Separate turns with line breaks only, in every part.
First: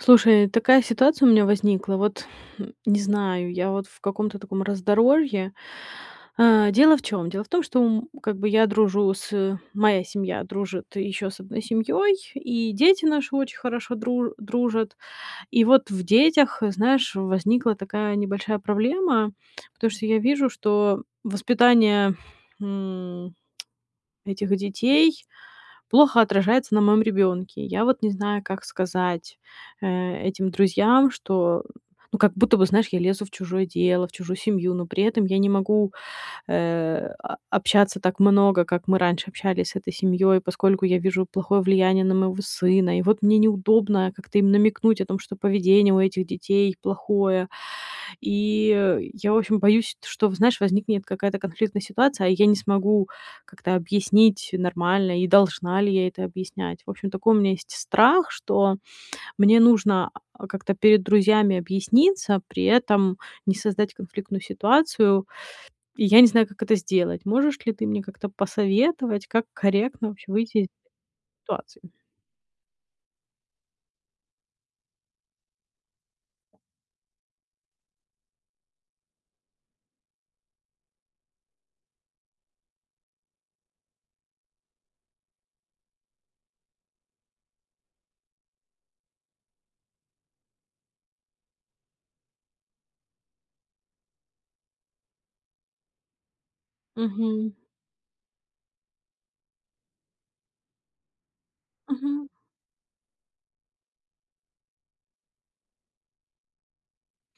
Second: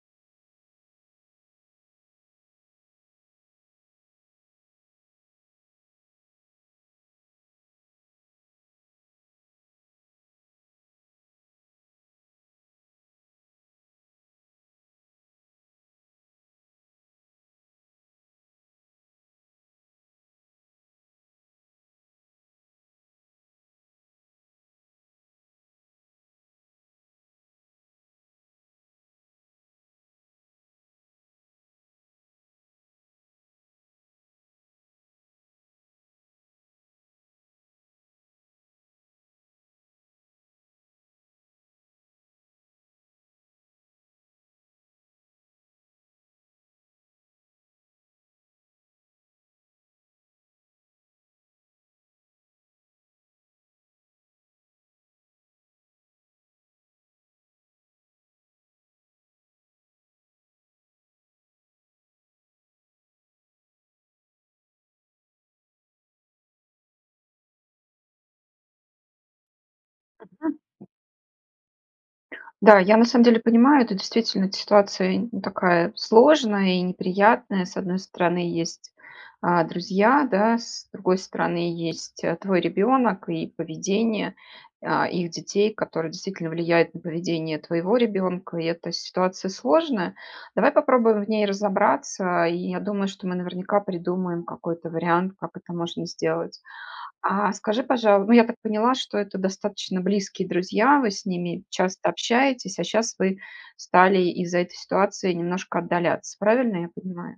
Слушай, такая ситуация у меня возникла: вот не знаю, я вот в каком-то таком раздоровье. Э, дело в чём? Дело в том, что, м, как бы я дружу с моя семья дружит еще с одной семьей, и дети наши очень хорошо дру дружат. И вот в детях, знаешь, возникла такая небольшая проблема, потому что я вижу, что воспитание, м, этих детей плохо отражается на моём ребёнке. Я вот не знаю, как сказать, э, этим друзьям, что, ну, как будто бы, знаешь, я лезу в чужое дело, в чужую семью, но при этом я не могу, э, о общаться так много, как мы раньше общались с этой семьёй, поскольку я вижу плохое влияние на моего сына, и вот мне неудобно как-то им намекнуть о том, что поведение у этих детей плохое. И я, в общем, боюсь, что, знаешь, возникнет какая-то конфликтная ситуация, а я не смогу как-то объяснить нормально, и должна ли я это объяснять. В общем, такой у меня есть страх, что мне нужно, э, как-то перед друзьями объясниться, при этом не создать конфликтную ситуацию, и я не знаю, как это сделать. Можешь ли ты мне как-то посоветовать, как корректно вообще выйти из [unintelligible] ситуации?
Да, я на самом деле понимаю, это действительно т ситуация такая сложная и неприятная: с одной стороны, есть, а, друзья, да, с другой стороны, есть твой ребенок и поведение, а, их детей, которое действительно влияет на поведение твоего ребенка, и эта ситуация сложная. Давай попробуем в ней разобраться, и я думаю, что мы наверняка придумаем какой-то вариант, как это можно сделать. А,
Мгм.
скажи, пожалу Ну, я так поняла, что это достаточно близкие друзья, вы с ними часто
Мгм.
общаетесь, а щас вы стали из-за этой ситуации немножко отдаляться, правильно я понимаю?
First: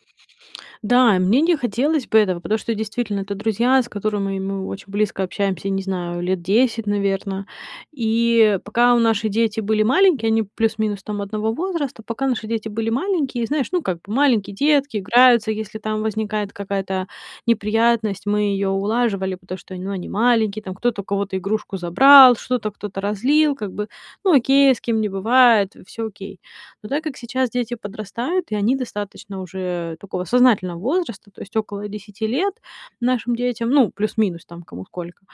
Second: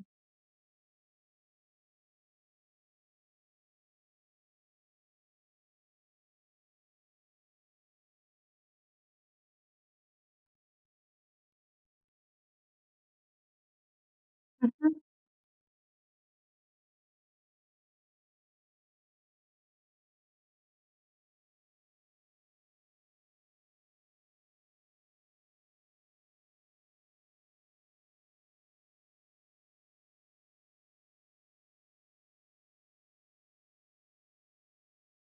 Да, мне не хотелось бы этого, потому что, действительно, это друзья, с которыми мы очень близко общаемся, не знаю, лет 10, наверно. И пока наши дети были маленькие- они плюс-минус там одного возраста- пока наши дети были маленькие, знаешь, ну, как бы маленькие детки
Мгм.
играются, если там возникает какая-то неприятность, мы ее улаживали, потому что, ну, они маленькие там. Кто-то у кого-то игрушку забрал, что-то кто-то разлил как бы. Ну окей, с кем не бывает, всё окей. Но так как сейчас дети подрастают и они достаточно уже такого сознательного возраста, то есть около 10 лет нашим детям, ну, плюс-минус там, кому сколько,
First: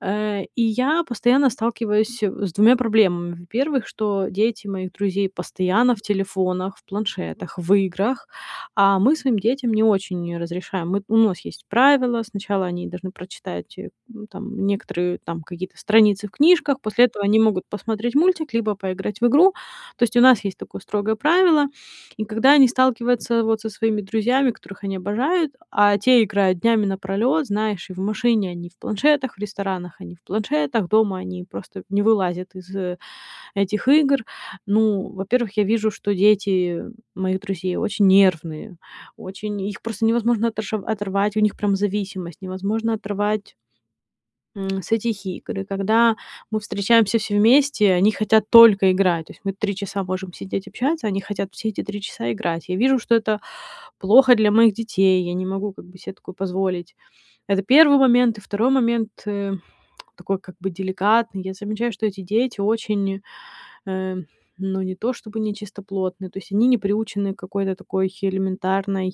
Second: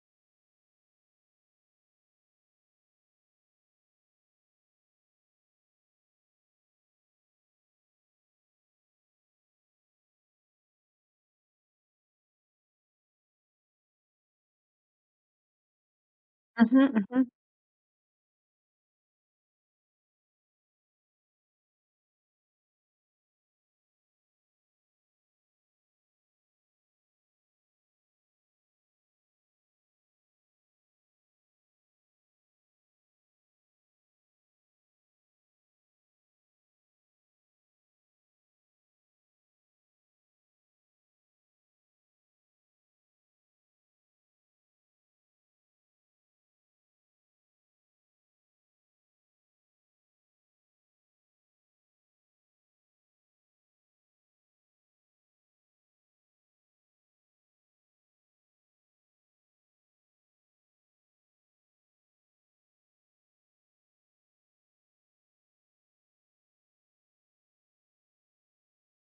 э, и я постоянно сталкиваюсь с двумя проблемами: во-первых, что дети моих друзей постоянно в телефонах, в планшетах, в играх, а мы своим детям не очень разрешаем. Мы ну, у нас есть правило: сначала они должны прочитать, э, ну, там некоторые там какие-то страницы в книжках,
Мгм,
после этого
мгм.
они могут посмотреть мультик либо поиграть в игру, то есть у нас есть такое строгое правило. И когда они сталкиваются вот со своими друзьями, которых они обожают, а те играют днями напролёт, знаешь, и в машине они в планшетах, в ресторанах они в планшетах, дома они просто не вылазят из этих игр. Ну, во-первых, я вижу, что дети моих друзей очень нервные, очень их просто невозможно отош оторвать, у них прям зависимость, невозможно оторвать м, с этих игр. И когда мы встречаемся все вместе, они хотят только играть, то есть мы три часа можем сидеть общаться, они хотят все эти три часа играть. Я вижу, что это плохо для моих детей, я не могу как бы се такое позволить- это первый момент. И второй момент, э, такой как бы деликатный: я замечаю, что эти дети очень, э, ну, не то чтобы нечистоплотны, то есть они не приучены к какой-то такой элементарной,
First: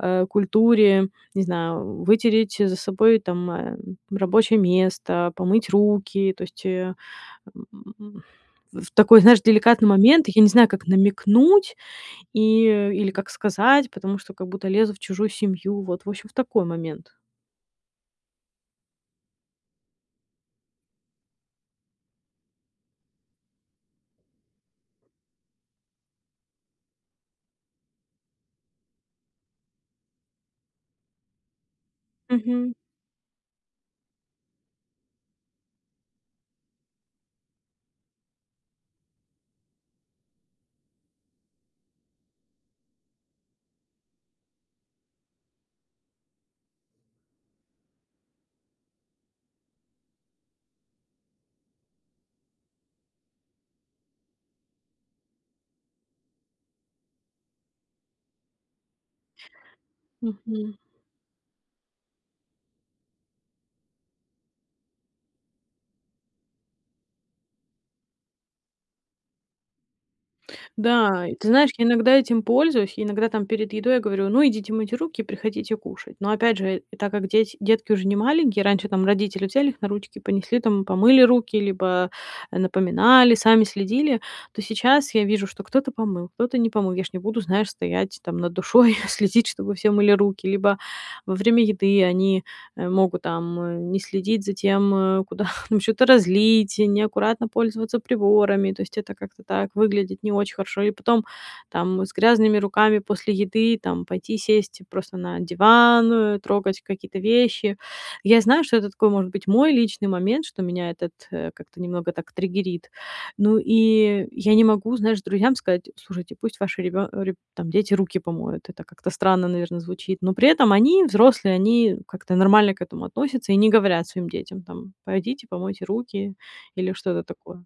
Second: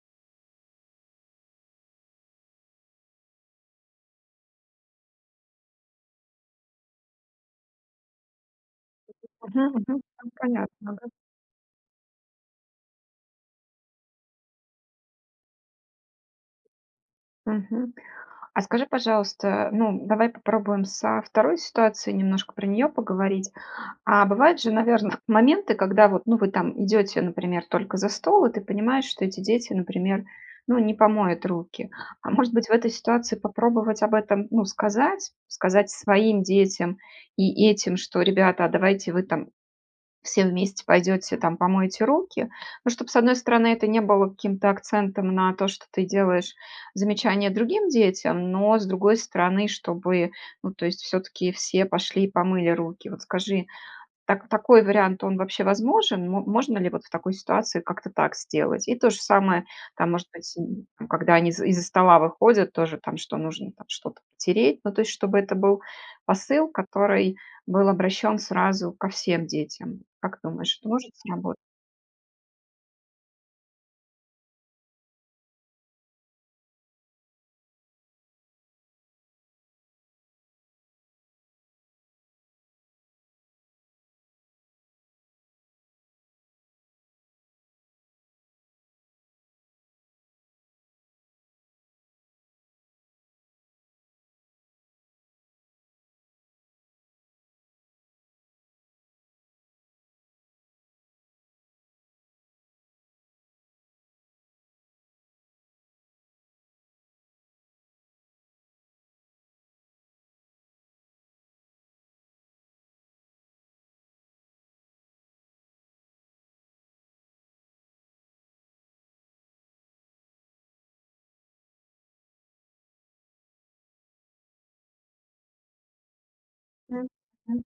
э, культуре: не знаю, вытереть за собой там, э, рабочее место, помыть руки, то есть, э, м, в такой, знаешь,
[unintelligible] Мгм,
деликатный
мгм.
момент.
Ну,
Я не знаю, как
понятно, да.
намекнуть и или как сказать, потому что как будто лезу в чужую семью. Вот, в общем, в такой момент.
Мгм. А скажи, пожалуйста, ну, давай попробуем со второй ситуацией, немножко про нее поговорить. А бывают же, наверно, моменты, когда вот, ну, вы там идете, например, только за стол и ты понимаешь, что эти дети, например, ну, не помоют руки. А может быть, в
Мгм.
этой ситуации попробовать об этом, ну, сказать? Сказать своим детям и этим, что- ребята, а давайте вы там все вместе пойдете, там помоете руки. Ну, чтоб, с одной стороны, это не было каким-то акцентом на то, что ты делаешь замечание другим детям, но с другой стороны, чтобы, ну, то есть всё-таки все пошли помыли руки. Вот скажи, так такой вариант, он вообще возможен? Мо можно ли вот в такой ситуации как-то так сделать? И то же самое там, может быть,
Мгм.
когда они из из-за стола выходят тоже там, что нужно там что-то потереть, ну, то есть чтобы это был посыл, который был обращен сразу ко всем детям. Как думаешь, это может
Да, ты
сработать?
знаешь, я иногда этим пользуюсь, я иногда там перед едой говорю: "Ну, идите мыть руки и приходите кушать". Но, опять же, так как дети детки уже не маленькие, раньше там родители- взяли их на ручки, понесли там, помыли руки либо напоминали, сами следили, то сейчас я вижу, что кто-то помыл, кто-то не помыл. Я ж не буду, знаешь, стоять там над душой, следить, чтобы все мыли руки. Либо во время еды они, э, могут там не следить за тем, куда там чё-то разлить, неаккуратно пользоваться приборами. То есть это как-то так выглядит не очень хорошо. И потом там с грязными руками после еды там пойти сесть просто на диван, трогать какие-то вещи. Я знаю, что это такой, может быть, мой личный момент, что меня этот, э, как-то немного так триггерит. Ну, и я не могу, знаешь, друзьям сказать: "Слушайте, пусть ваши ребё реб там, дети руки помоют". Это как-то странно, наверно, звучит. Но при этом они, взрослые, они как-то нормально к этому относятся и не говорят своим детям там: "Пойдите, помойте руки". Или что-то
Мгм.
такое.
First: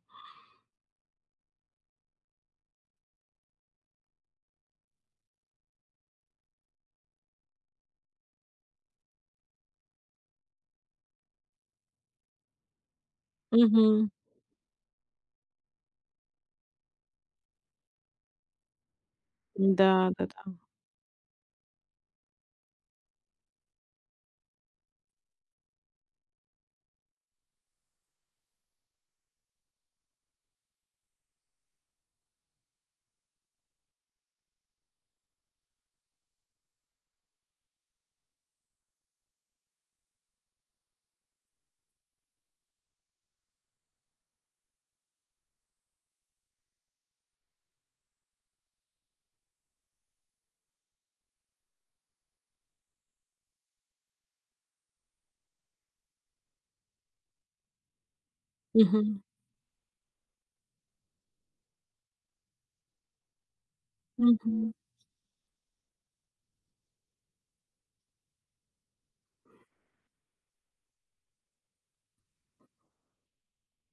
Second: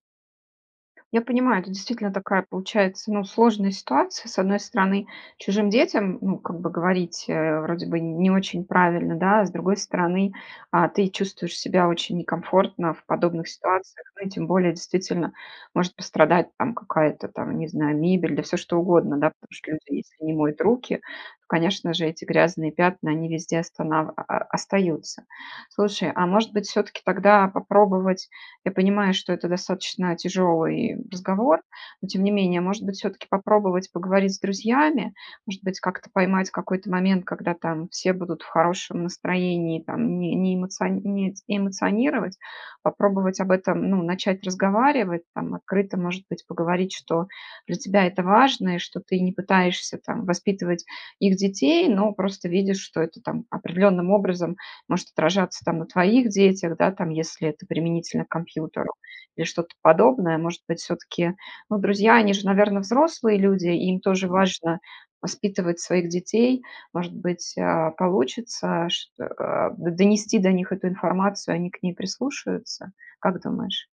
Я понимаю, это действительно такая, получается, ну, сложная ситуация: с одной стороны, чужим детям, ну, как бы говорить, э, вроде бы не очень правильно, да, а с другой стороны, а, ты чувствуешь себя очень некомфортно в подобных ситуациях,
Мгм.
ну, и тем более, действительно, может пострадать, там, какая-то там, не знаю, мебель, да всё что угодно, да. Потому что люди
Да,
если не
да-да.
моют руки, конечно же, эти грязные пятна, они везде останав остаются. Слушай, а может быть, всё-таки тогда попробовать я понимаю, что это достаточно тяжелый разговор, но тем не менее, может быть, всё-таки попробовать поговорить с друзьями? Может быть, как-то поймать какой-то момент, когда там все будут в хорошем настроении там, не не эмоциони эмоционировать, попробовать об этом, ну, начать разговаривать? Там, открыто, может быть, поговорить, что для тебя это важно и что ты не пытаешься там воспитывать их детей, но просто видишь, что это там определенным образом может отражаться там на твоих детях, да, там, если это применительно к компьютеру,
Мгм.
или что-то подобное? Может быть, всё-таки, ну, друзья они же, наверно, взрослые люди, им тоже
Мгм.
важно воспитывать своих детей? Может быть, э, получится ш э, э, донести до них эту информацию, они к ней прислушаются, как думаешь?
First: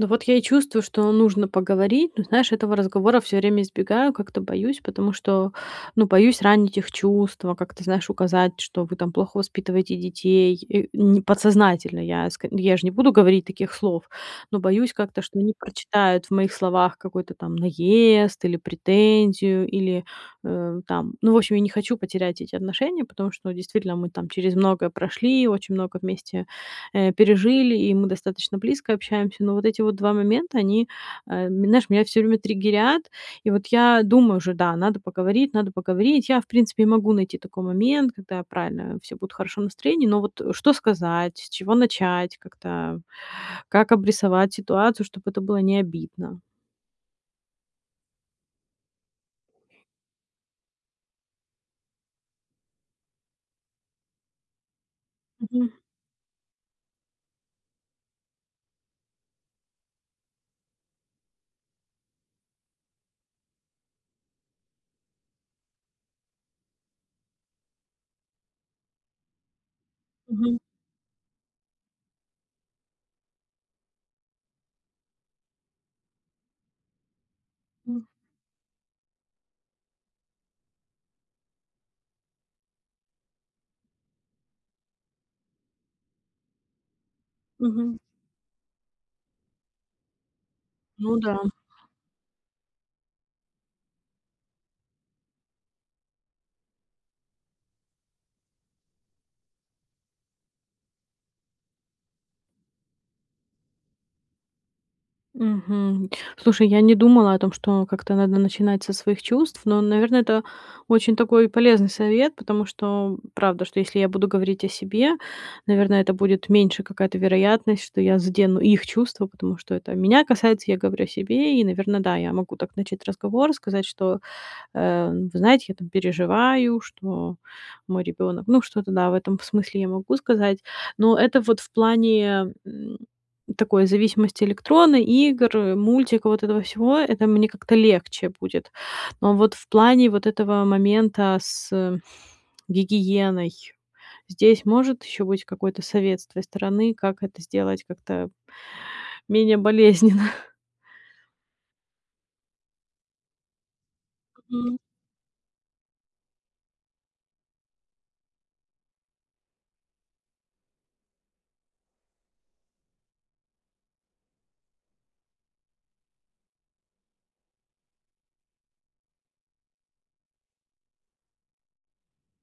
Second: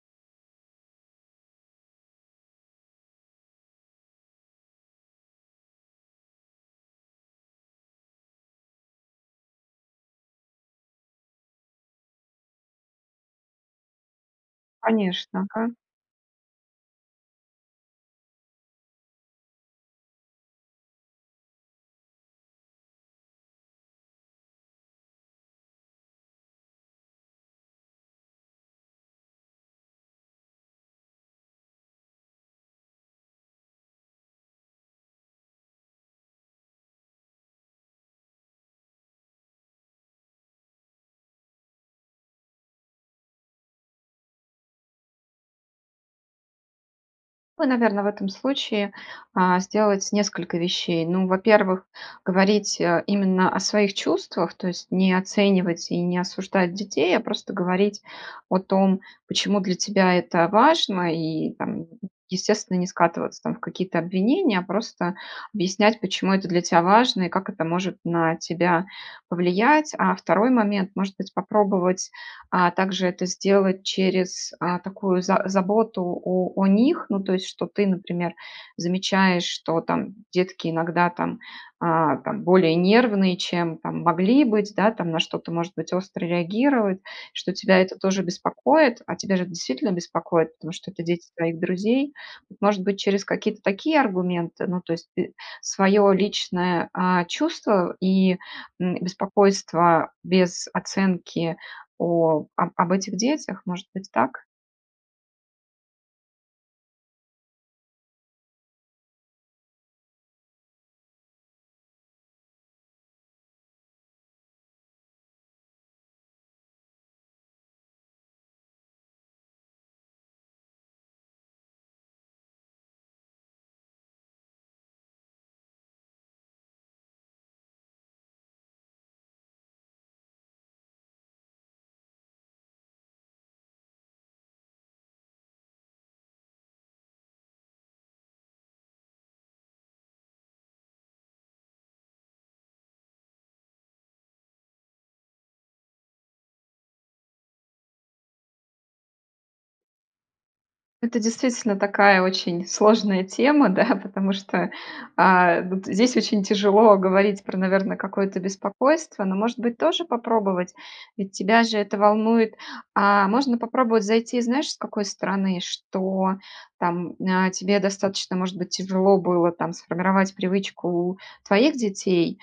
Ну, вот я и чувствую, что нужно поговорить. Но знаешь, этого разговора всё время избегаю, как-то боюсь, потому что, ну, боюсь ранить их чувства, как-то, знаешь, указать, что вы там плохо воспитываете детей, э, м. Подсознательно, я ск я ж не буду говорить таких слов. Но боюсь как-то, что
Конечно.
они
Ага.
прочитают в моих словах какой-то там наезд или претензию, или, э, там, ну, в общем, я не хочу потерять эти отношения, потому что, ну, действительно мы там через многое прошли, очень много вместе, э, пережили и мы достаточно близко общаемся. Но вот эти вот два момента- они, э, знаешь, меня всё время триггерят. И вот я думаю уже, да, надо поговорить, надо поговорить. Я, в принципе, могу найти такой момент, когда, правильно, все будут в хорошем настроении, но вот что сказать, с чего начать, как-то как обрисовать ситуацию, чтоб это было не обидно?
Вы, наверно, в этом случае, э, сделать несколько вещей. Ну, во-первых, говорить, э, именно о своих чувствах, то есть не
Мгм.
оценивать и не осуждать детей, а просто говорить о том, почему для тебя это важно, и там, естественно, не скатываться там в какие-то обвинения, а просто объяснять, почему это для тя важно и как это может на тебя повлиять. А второй
Мгм.
момент: может быть, попробовать, а, также это сделать через, а, такую за заботу о о них, ну, то есть что ты,
Хм.
например, замечаешь, что там детки иногда там, а, там более нервные, чем там могли быть, да, там на что-то может быть остро реагируют, что тебя это
Мгм.
тоже беспокоит, а тебя ж это действительно беспокоит, потому что это
Ну
дети
да.
твоих друзей. Вот может быть, через какие-то такие аргументы, ну, то есть т свое личное, а, чувство и, м, беспокойство без оценки о об об этих детях. Может быть, так?
Мгм. Слушай, я не думала о том, что как-то надо начинать со своих чувств, но, наверно, это очень такой полезный совет, потому что, правда, что, если я буду говорить о себе, наверно, это будет меньше какая-то вероятность, что я задену их чувства. Потому что это меня касается, я говорю о себе. И, наверно, да, я могу так начать разговор, сказать, что, э, вы знаете, я там переживаю, что мой ребенок ну, что-то, да, в этом смысле я могу сказать. Но это вот в плане, м, такой зависимости электронной, игр, мультика, вот этого всего- это мне как-то легче будет. Но вот в плане вот этого момента с гигиеной- здесь может еще быть какой-то совет с твоей стороны, как это сделать как-то менее болезненно?
Это действительно такая очень сложная тема, да, потому что,
М.
а, вот здесь очень тяжело говорить про, наверно, какое-то беспокойство, но, может быть, тоже попробовать, ведь тебя же это волнует. А можно попробовать зайти, знаешь, с какой стороны? Что там, э, тебе достаточно, может быть, тяжело было там сформировать привычку у твоих детей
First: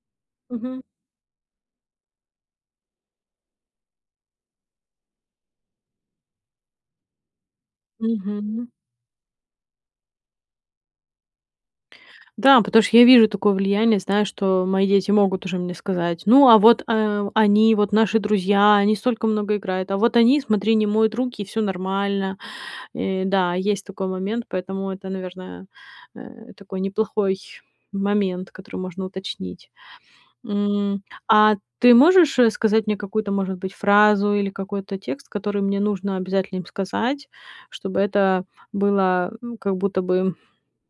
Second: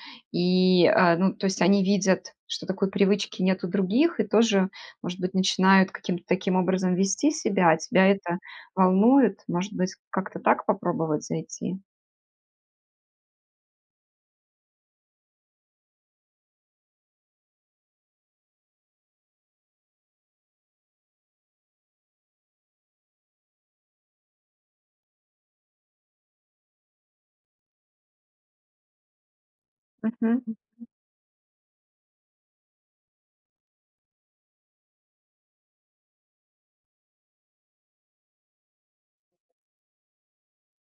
Мгм.
и, э, ну, то есть они видят, что такой привычки нет у других, и тоже, может быть, начинают каким-то таким образом вести себя, а тебя это
Мгм.
волнует. Может быть, как-то так попробовать зайти?
Да, потому что я вижу такое влияние, знаю, что мои дети могут уже мне сказать: "Ну, а вот, э, они вот, наши друзья, они столько много играют, а вот они, смотри, не моют руки- и всё нормально". Э, да, есть такой момент, поэтому это, наверное, э, такой неплохой момент, который можно уточнить.
Мгм, мгм.
М, а ты можешь, э, сказать мне какую-то, может быть, фразу или какой-то текст, который мне нужно обязательно им сказать, чтобы это было, э, как будто бы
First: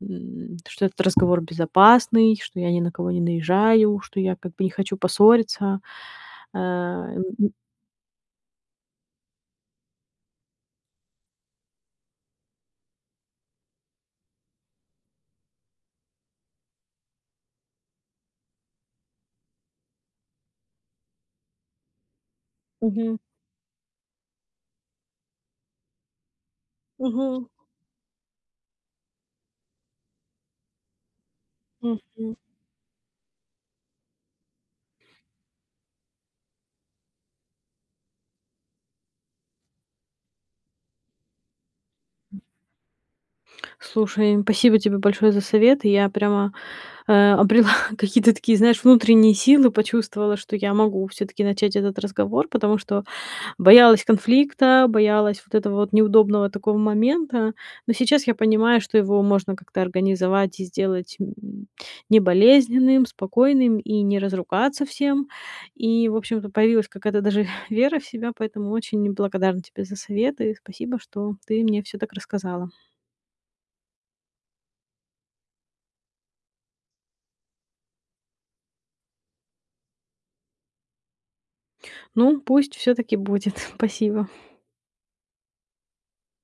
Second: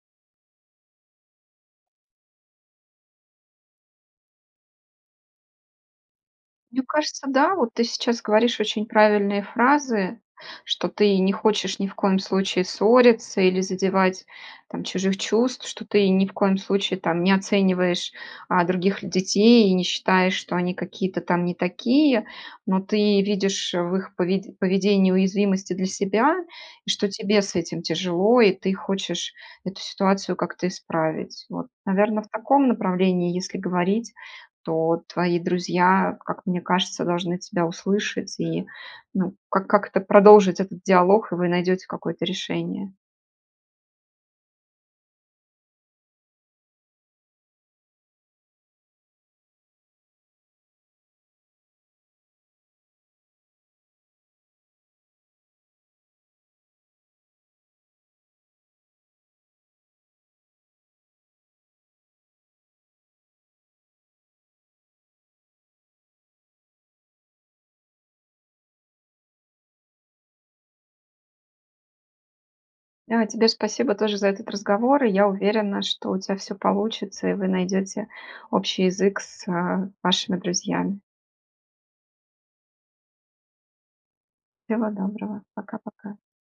м, что этот разговор безопасный, что я ни на кого не наезжаю, что я как бы не хочу поссориться?
Мне
Э.
кажется, да. Вот ты сейчас говоришь очень правильные фразы, что ты не хочешь ни в коем случае ссориться или задевать там чужих чувств, что ты ни в коем случае там не оцениваешь, а, других детей и не считаешь, что они какие-то там не такие, но
Мгм.
ты видишь в их пове поведении уязвимость и для себя, и что тебе
Мгм.
с этим тяжело и ты хочешь эту ситуацию как-то исправить. Вот, наверно, в
Мгм.
таком направлении если говорить, то твои друзья, как мне кажется, должны тебя услышать и, ну, как как-то продолжить этот диалог, и вы найдете какое-то решение.
Слушай, спасибо тебе большое за совет. Я прямо, э, обрела какие-то такие, знаешь, внутренние силы, почувствовала, что я могу всё-таки начать этот разговор. Потому что боялась конфликта, боялась вот этого вот неудобного такого момента, но сейчас я понимаю, что его можно как-то организовать и сделать, м, не болезненным, спокойным и не разругаться всем. И в общем-то появилась какая-то даже вера в себя. Поэтому очень благодарна тебе за советы, спасибо, что ты мне всё так рассказала.
Да, тебе спасибо тоже за этот разговор, и я уверена, что у тя всё получится и вы найдете общий язык с, э, вашими друзьями.
Ну, пусть всё так и будет. Спасибо.
Всего доброго! Пока-пока!